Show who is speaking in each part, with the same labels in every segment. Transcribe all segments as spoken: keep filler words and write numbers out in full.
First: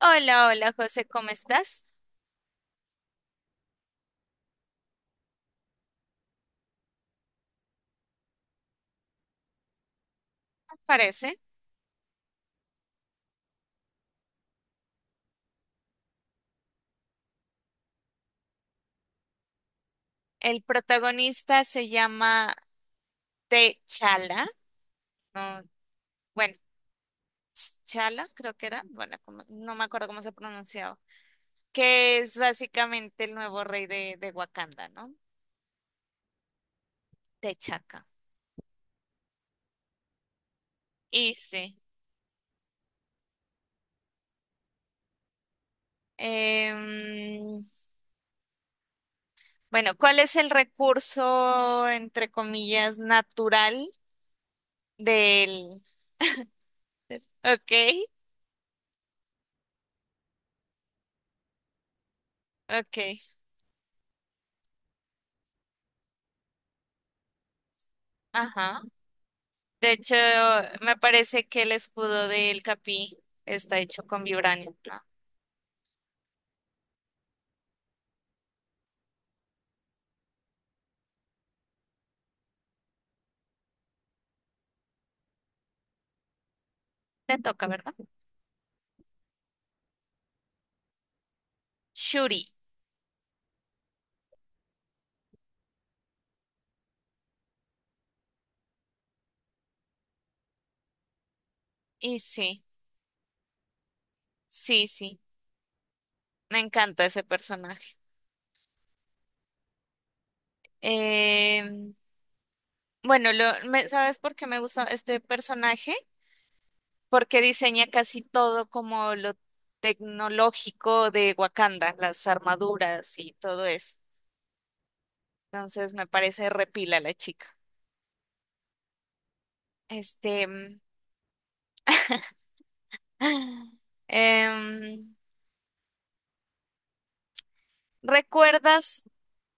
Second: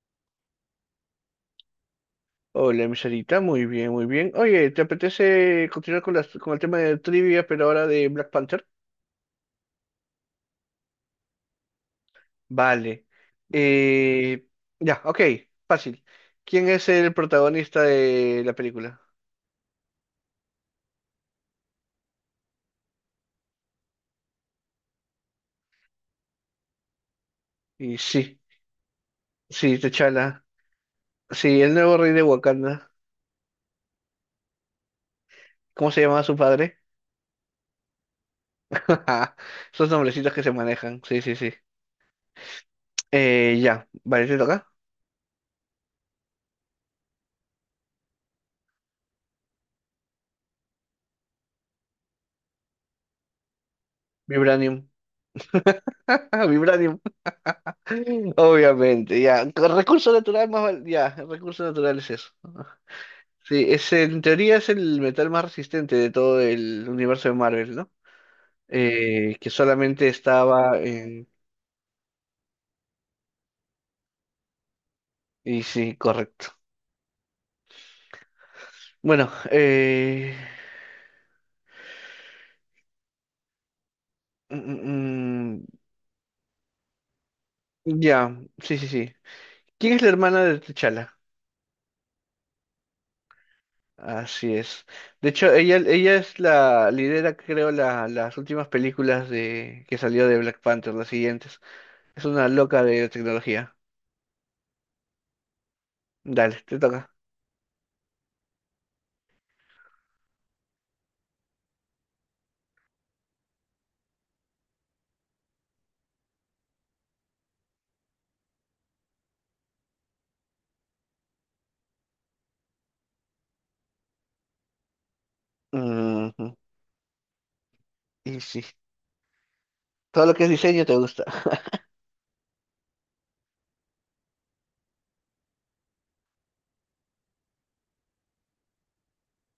Speaker 1: Hola, hola José, ¿cómo estás?
Speaker 2: Hola, miserita, muy bien, muy bien. Oye, ¿te apetece continuar con, las, con el tema de trivia, pero ahora de Black Panther?
Speaker 1: Parece.
Speaker 2: Vale. Eh, ya, ok, fácil. ¿Quién es el protagonista de la película?
Speaker 1: El protagonista se llama T'Challa, no, bueno,
Speaker 2: Y
Speaker 1: Chala
Speaker 2: sí,
Speaker 1: creo que era, bueno, como- no
Speaker 2: sí,
Speaker 1: me acuerdo cómo se
Speaker 2: T'Challa.
Speaker 1: pronunciaba,
Speaker 2: Sí, el nuevo rey
Speaker 1: que
Speaker 2: de
Speaker 1: es
Speaker 2: Wakanda.
Speaker 1: básicamente el nuevo rey de, de Wakanda, ¿no?
Speaker 2: ¿Cómo se llamaba su padre?
Speaker 1: T'Chaka.
Speaker 2: Esos nombrecitos que se manejan. Sí,
Speaker 1: Y
Speaker 2: sí, sí.
Speaker 1: sí.
Speaker 2: Eh, ya, vale, ¿te toca?
Speaker 1: em, bueno, ¿cuál es el recurso, entre comillas, natural
Speaker 2: Vibranium.
Speaker 1: del...
Speaker 2: Vibranium.
Speaker 1: Ok,
Speaker 2: Obviamente, ya. Recurso natural más val- ya, recurso natural es eso.
Speaker 1: ok,
Speaker 2: Sí, es, el- en teoría es el metal más resistente de todo el universo de Marvel, ¿no?
Speaker 1: ajá.
Speaker 2: Eh, que
Speaker 1: De
Speaker 2: solamente
Speaker 1: hecho,
Speaker 2: estaba
Speaker 1: me
Speaker 2: en...
Speaker 1: parece que el escudo del Capi está hecho con vibranio, ¿no?
Speaker 2: Y sí, correcto. Bueno, eh... mm, mm,
Speaker 1: Te toca, ¿verdad?
Speaker 2: mm, ya, sí, sí, sí. ¿Quién es la hermana de T'Challa?
Speaker 1: Shuri.
Speaker 2: Así es. De hecho, ella, ella es la lidera, creo, la, las últimas películas de que salió de Black Panther, las siguientes.
Speaker 1: Y
Speaker 2: Es una
Speaker 1: sí,
Speaker 2: loca de tecnología.
Speaker 1: sí, sí. Me
Speaker 2: Dale, te
Speaker 1: encanta
Speaker 2: toca.
Speaker 1: ese personaje. Em, bueno, lo, me- ¿sabes por qué me gusta este personaje? Porque diseña casi todo como lo tecnológico de Wakanda, las armaduras y todo eso. Entonces me parece
Speaker 2: Ujú,
Speaker 1: repila la chica.
Speaker 2: y sí, todo lo que
Speaker 1: Este.
Speaker 2: es
Speaker 1: mm,
Speaker 2: diseño te gusta.
Speaker 1: em, ¿Recuerdas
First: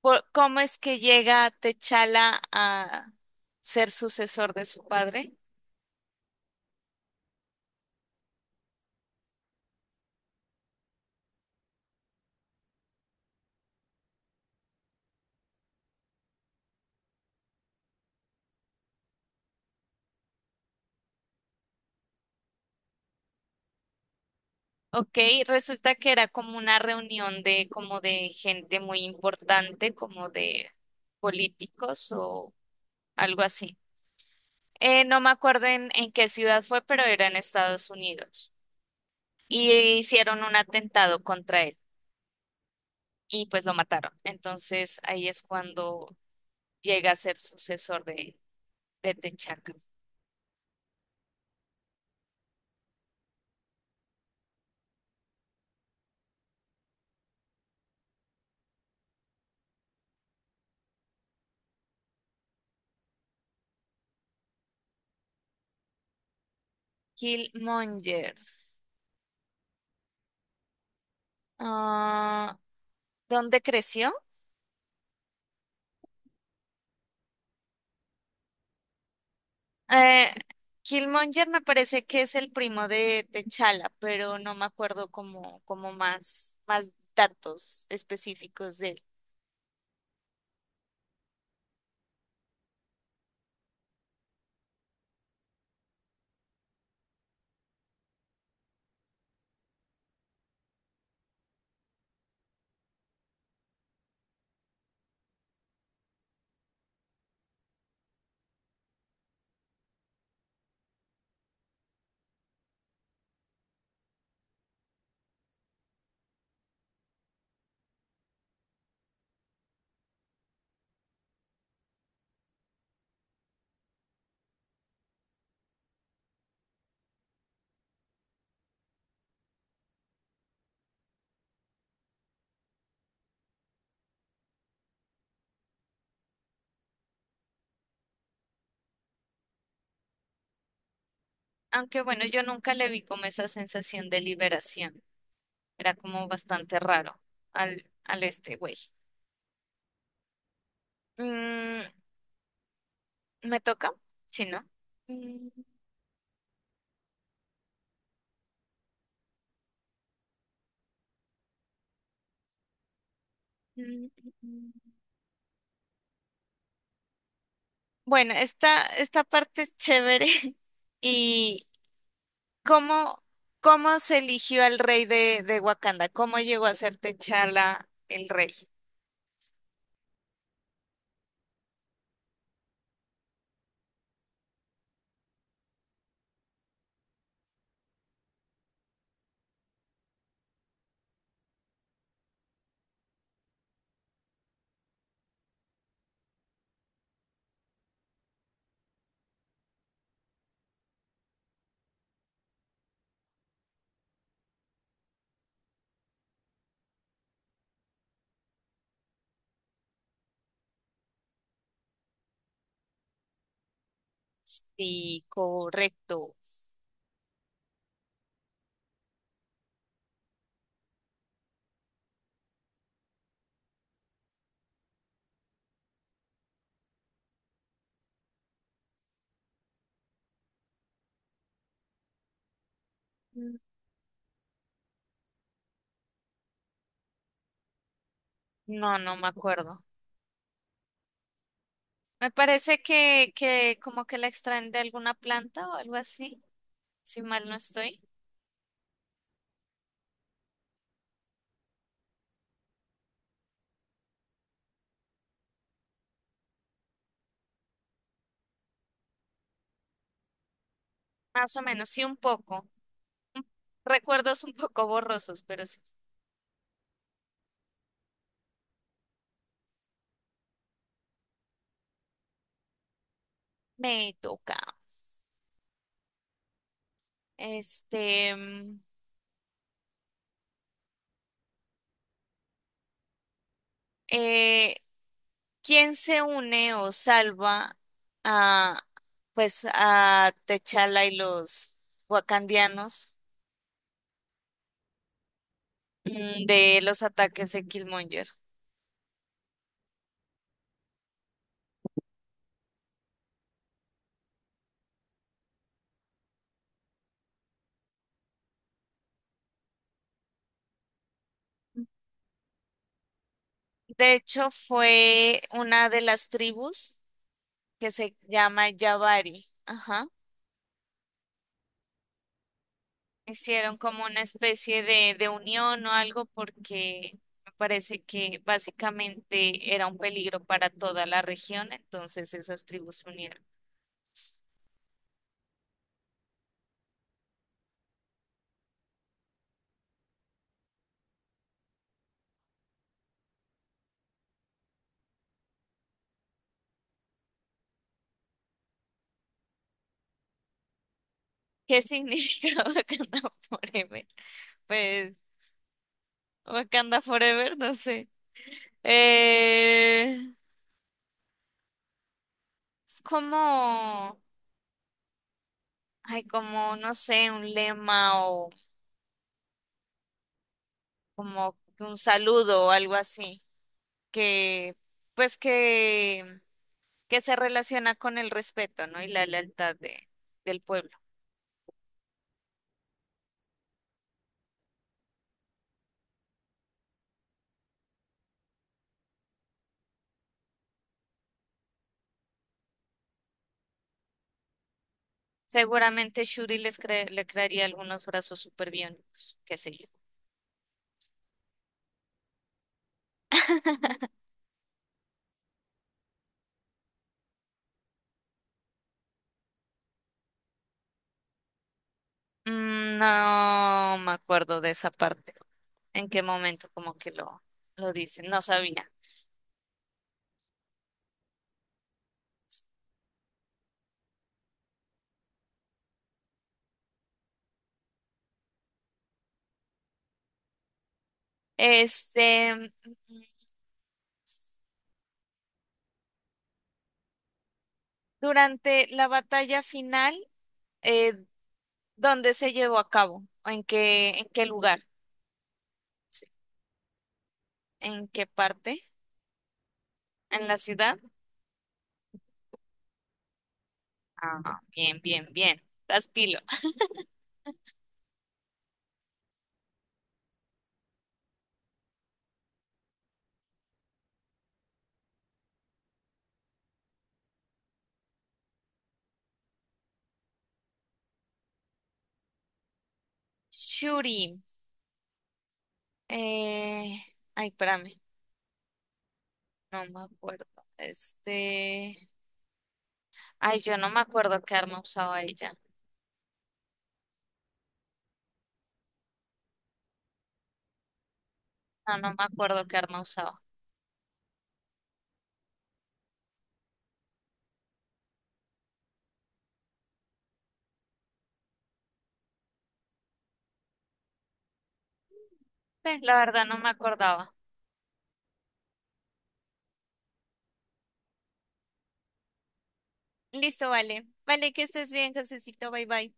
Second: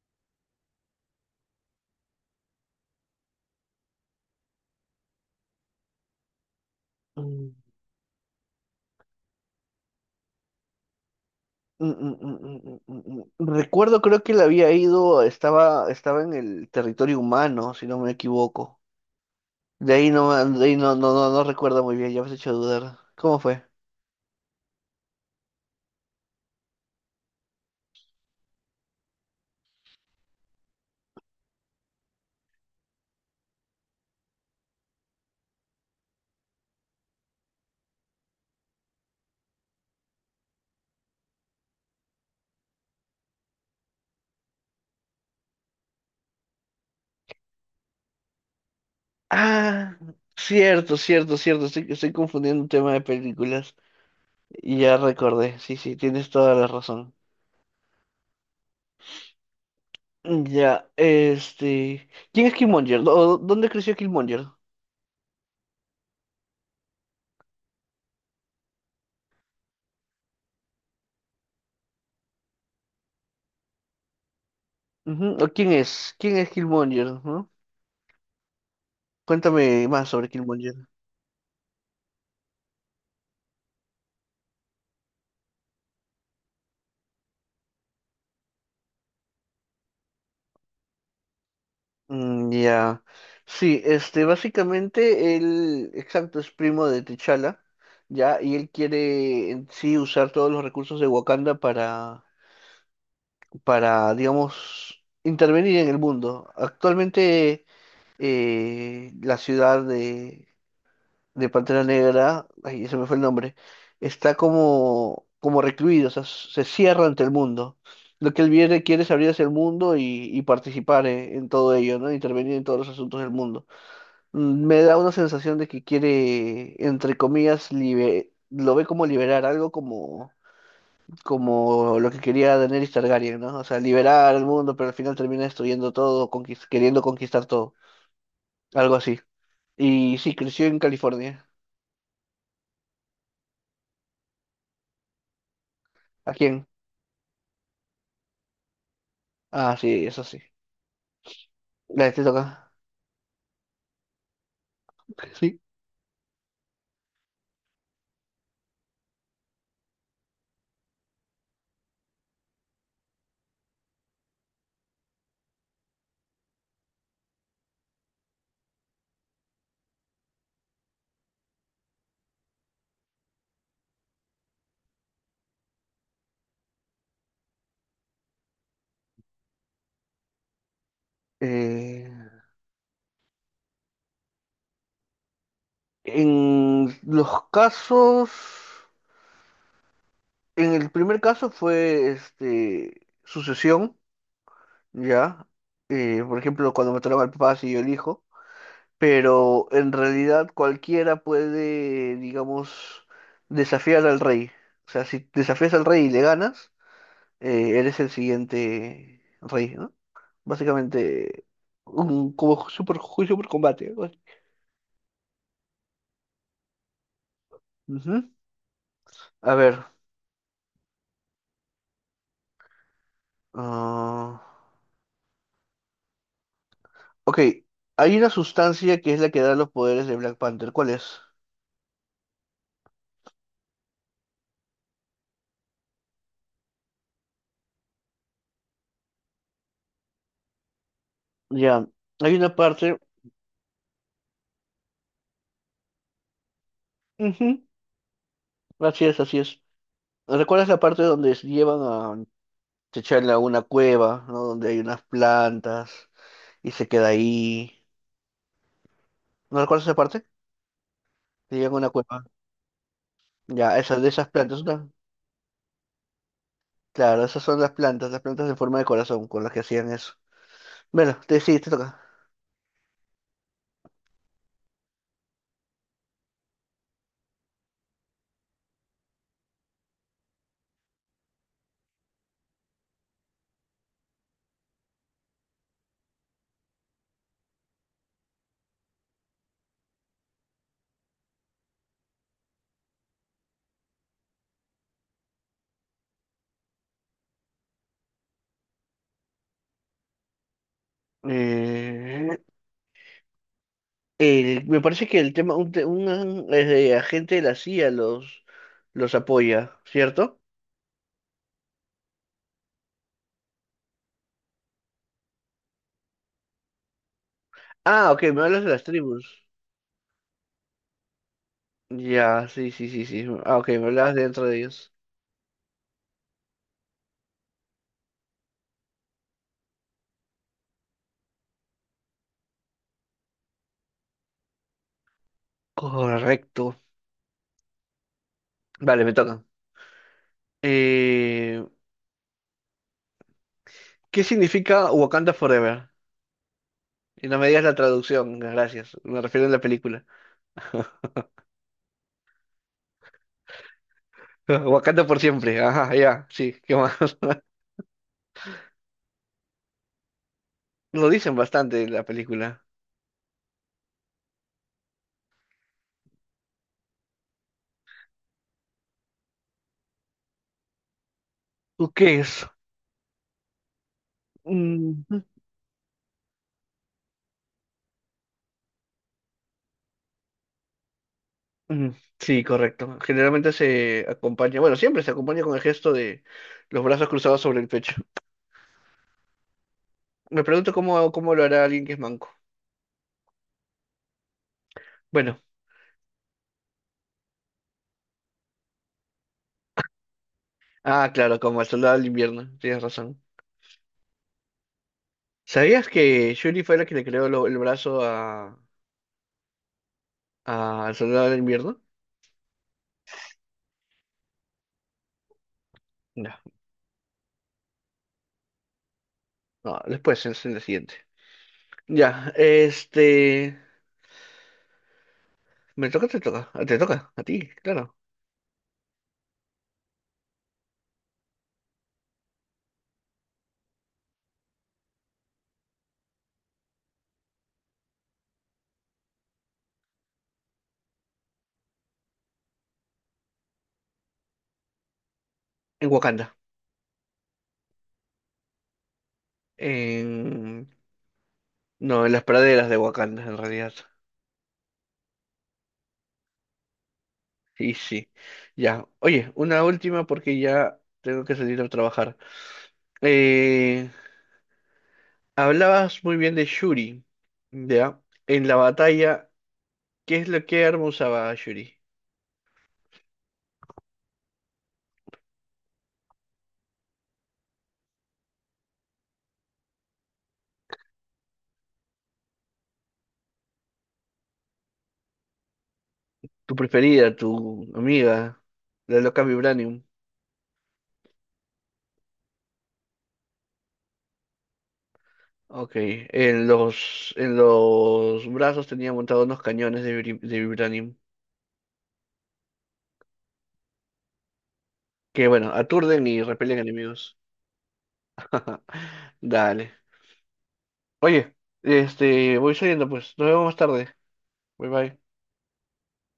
Speaker 1: por- cómo es que llega Techala a ser sucesor de su padre?
Speaker 2: Mm, mm, mm, mm, mm, mm, mm. Recuerdo, creo que le había ido, estaba, estaba en el territorio humano, si no me equivoco. De ahí no, de ahí no, no, no, no recuerdo muy bien, ya me has hecho dudar. ¿Cómo fue?
Speaker 1: Ok, resulta que era como una reunión de como de gente muy importante, como de políticos o algo así. Eh, no me acuerdo en, en qué ciudad fue, pero era en Estados Unidos. Y hicieron un atentado contra él y pues lo mataron. Entonces ahí es cuando llega a ser sucesor de, de T'Challa.
Speaker 2: Ah, cierto, cierto, cierto, estoy, estoy confundiendo un tema de películas. Ya recordé, sí, sí, tienes toda la razón. Ya, este... ¿Quién es Killmonger? ¿Dó- ¿Dónde creció Killmonger?
Speaker 1: Killmonger. Ah, ¿dónde creció?
Speaker 2: Ujú, ¿o quién es? ¿Quién es Killmonger? ¿No? Cuéntame más
Speaker 1: Eh,
Speaker 2: sobre Killmonger.
Speaker 1: Killmonger me parece que es el primo de T'Challa, pero no me acuerdo como, como más, más datos específicos de él.
Speaker 2: Mm, ya. Sí, este, básicamente él, exacto, es primo de T'Challa, ya, y él quiere en sí usar todos los recursos de Wakanda para, para, digamos, intervenir en el mundo. Actualmente eh, la ciudad de, de Pantera Negra, ay, se me fue el nombre, está como, como recluido, o sea, se cierra ante el mundo. Lo que él viene- quiere es abrir hacia el mundo y, y participar en, en todo ello, ¿no? Intervenir en todos los asuntos del mundo. Mm, me da una sensación de que quiere, entre comillas, libe- lo ve como liberar, algo como, como lo que quería Daenerys Targaryen, ¿no? O sea, liberar al mundo, pero al final termina destruyendo todo, conquis- queriendo conquistar todo, algo así. Y sí, creció en California.
Speaker 1: Aunque bueno, yo nunca le vi como esa sensación de liberación. Era como
Speaker 2: ¿A quién?
Speaker 1: bastante raro al, al este güey.
Speaker 2: Ah, sí, eso sí.
Speaker 1: Mm,
Speaker 2: La que te toca.
Speaker 1: ¿me toca? Sí, ¿no? Mm,
Speaker 2: Sí.
Speaker 1: mm, mm, mm. Bueno, esta, esta parte es chévere y, ¿Cómo, cómo se eligió al rey de, de Wakanda? ¿Cómo llegó a ser T'Challa el rey?
Speaker 2: Eh, en los casos, en el primer caso fue este, sucesión. ¿Ya? Eh, por ejemplo, cuando me toca el papá, sí yo elijo, pero en realidad cualquiera puede, digamos, desafiar al rey. O sea, si desafías al rey y le ganas, eh, eres el siguiente rey, ¿no? Básicamente, un, como super, juicio por combate. Algo así.
Speaker 1: Sí, correcto.
Speaker 2: Ujú. A ver. ah, ok, hay una sustancia que es la que da los poderes de Black Panther. ¿Cuál es?
Speaker 1: Mm. No, no me acuerdo.
Speaker 2: Ya,
Speaker 1: Me
Speaker 2: hay una
Speaker 1: parece
Speaker 2: parte.
Speaker 1: que, que como que la extraen de alguna planta o algo así, si mal no
Speaker 2: Ujú,
Speaker 1: estoy.
Speaker 2: así es, así es. ¿Recuerdas la parte donde se llevan a T'Challa a una cueva, ¿no? Donde hay unas plantas y se queda ahí. ¿No recuerdas esa parte?
Speaker 1: Más
Speaker 2: Se
Speaker 1: o
Speaker 2: llevan a
Speaker 1: menos,
Speaker 2: una
Speaker 1: sí, un
Speaker 2: cueva.
Speaker 1: poco. Un-
Speaker 2: Ya, esas de esas
Speaker 1: Recuerdos un
Speaker 2: plantas,
Speaker 1: poco
Speaker 2: ¿no?
Speaker 1: borrosos, pero sí.
Speaker 2: Claro, esas son las plantas, las plantas en forma de corazón con las que hacían eso. Bueno, te, sí, te toca.
Speaker 1: Me toca. Este, mm, eh, ¿quién se une o salva a, pues, a T'Challa y los wakandianos mm, de los ataques de Killmonger?
Speaker 2: Eh, el- me parece que el tema, un, te- un, eh, agente de la C I A los, los apoya, ¿cierto?
Speaker 1: De hecho, fue una de las tribus que
Speaker 2: Ah,
Speaker 1: se
Speaker 2: ok, me hablas
Speaker 1: llama
Speaker 2: de las tribus.
Speaker 1: Yavari. Ajá.
Speaker 2: Ya, sí, sí, sí, sí. Ah, ok, me
Speaker 1: Hicieron como
Speaker 2: hablabas
Speaker 1: una
Speaker 2: dentro de
Speaker 1: especie
Speaker 2: ellos.
Speaker 1: de, de unión o algo porque me parece que básicamente era un peligro para toda la región, entonces esas tribus se unieron.
Speaker 2: Correcto. Vale, me toca. Eh, ¿qué significa Wakanda Forever? Y no me digas la traducción, gracias. Me refiero a la película.
Speaker 1: ¿Qué significa Wakanda Forever?
Speaker 2: Wakanda
Speaker 1: Pues,
Speaker 2: por siempre. Ajá, ya, sí, ¿qué más?
Speaker 1: Wakanda Forever, no sé. Eh,
Speaker 2: Lo dicen bastante en la película.
Speaker 1: es como, ay, como, no sé, un lema o como
Speaker 2: ¿Tú
Speaker 1: un
Speaker 2: qué es?
Speaker 1: saludo o algo así, que,
Speaker 2: Mm,
Speaker 1: pues que, que se relaciona con el respeto, ¿no? Y la lealtad de, del pueblo.
Speaker 2: mm, sí, correcto. Generalmente se acompaña, bueno, siempre se acompaña con el gesto de los brazos cruzados sobre el pecho. Me pregunto cómo, cómo lo hará alguien que es manco. Bueno,
Speaker 1: Seguramente Shuri les cre- le crearía algunos brazos superbiónicos, qué sé yo.
Speaker 2: ah, claro, como el soldado del invierno, tienes razón. ¿Sabías que Shuri fue la que le creó lo- el brazo a, ah, ¿el soldado del invierno?
Speaker 1: Mm, no me acuerdo de esa parte, en qué
Speaker 2: Ya.
Speaker 1: momento como que lo, lo dicen, no sabía.
Speaker 2: No, después, es en la siguiente. Ya, este... ¿Me toca o te toca? Ah, te toca, a ti, claro.
Speaker 1: Este, durante la batalla final, eh, ¿dónde se llevó a cabo? ¿O ¿en qué, en qué lugar?
Speaker 2: En
Speaker 1: Sí.
Speaker 2: Wakanda.
Speaker 1: ¿En qué parte? ¿En la
Speaker 2: En...
Speaker 1: ciudad?
Speaker 2: No, en las praderas de Wakanda, en realidad.
Speaker 1: Ah, bien, bien, bien. Estás pilo.
Speaker 2: Sí, sí. Ya. Oye, una última porque ya tengo que salir a trabajar. Eh, hablabas muy bien de Shuri, ¿ya? En la batalla, ¿qué es lo que arma usaba Shuri?
Speaker 1: Shuri. eh, Ay, espérame. No me acuerdo. Este. Ay, yo no me acuerdo qué arma usaba ella.
Speaker 2: Tu preferida, tu amiga, la loca Vibranium.
Speaker 1: No, no me acuerdo qué arma usaba.
Speaker 2: Ok, en los, en los brazos tenía montados unos cañones de, vibri- de vibranium que, bueno,
Speaker 1: Eh,
Speaker 2: aturden
Speaker 1: la
Speaker 2: y
Speaker 1: verdad, no
Speaker 2: repelen
Speaker 1: me
Speaker 2: enemigos.
Speaker 1: acordaba.
Speaker 2: Dale. Oye, este, voy saliendo pues. Nos vemos más
Speaker 1: Listo,
Speaker 2: tarde.
Speaker 1: vale. Vale, que
Speaker 2: Bye
Speaker 1: estés
Speaker 2: bye.
Speaker 1: bien, Josecito. Bye, bye.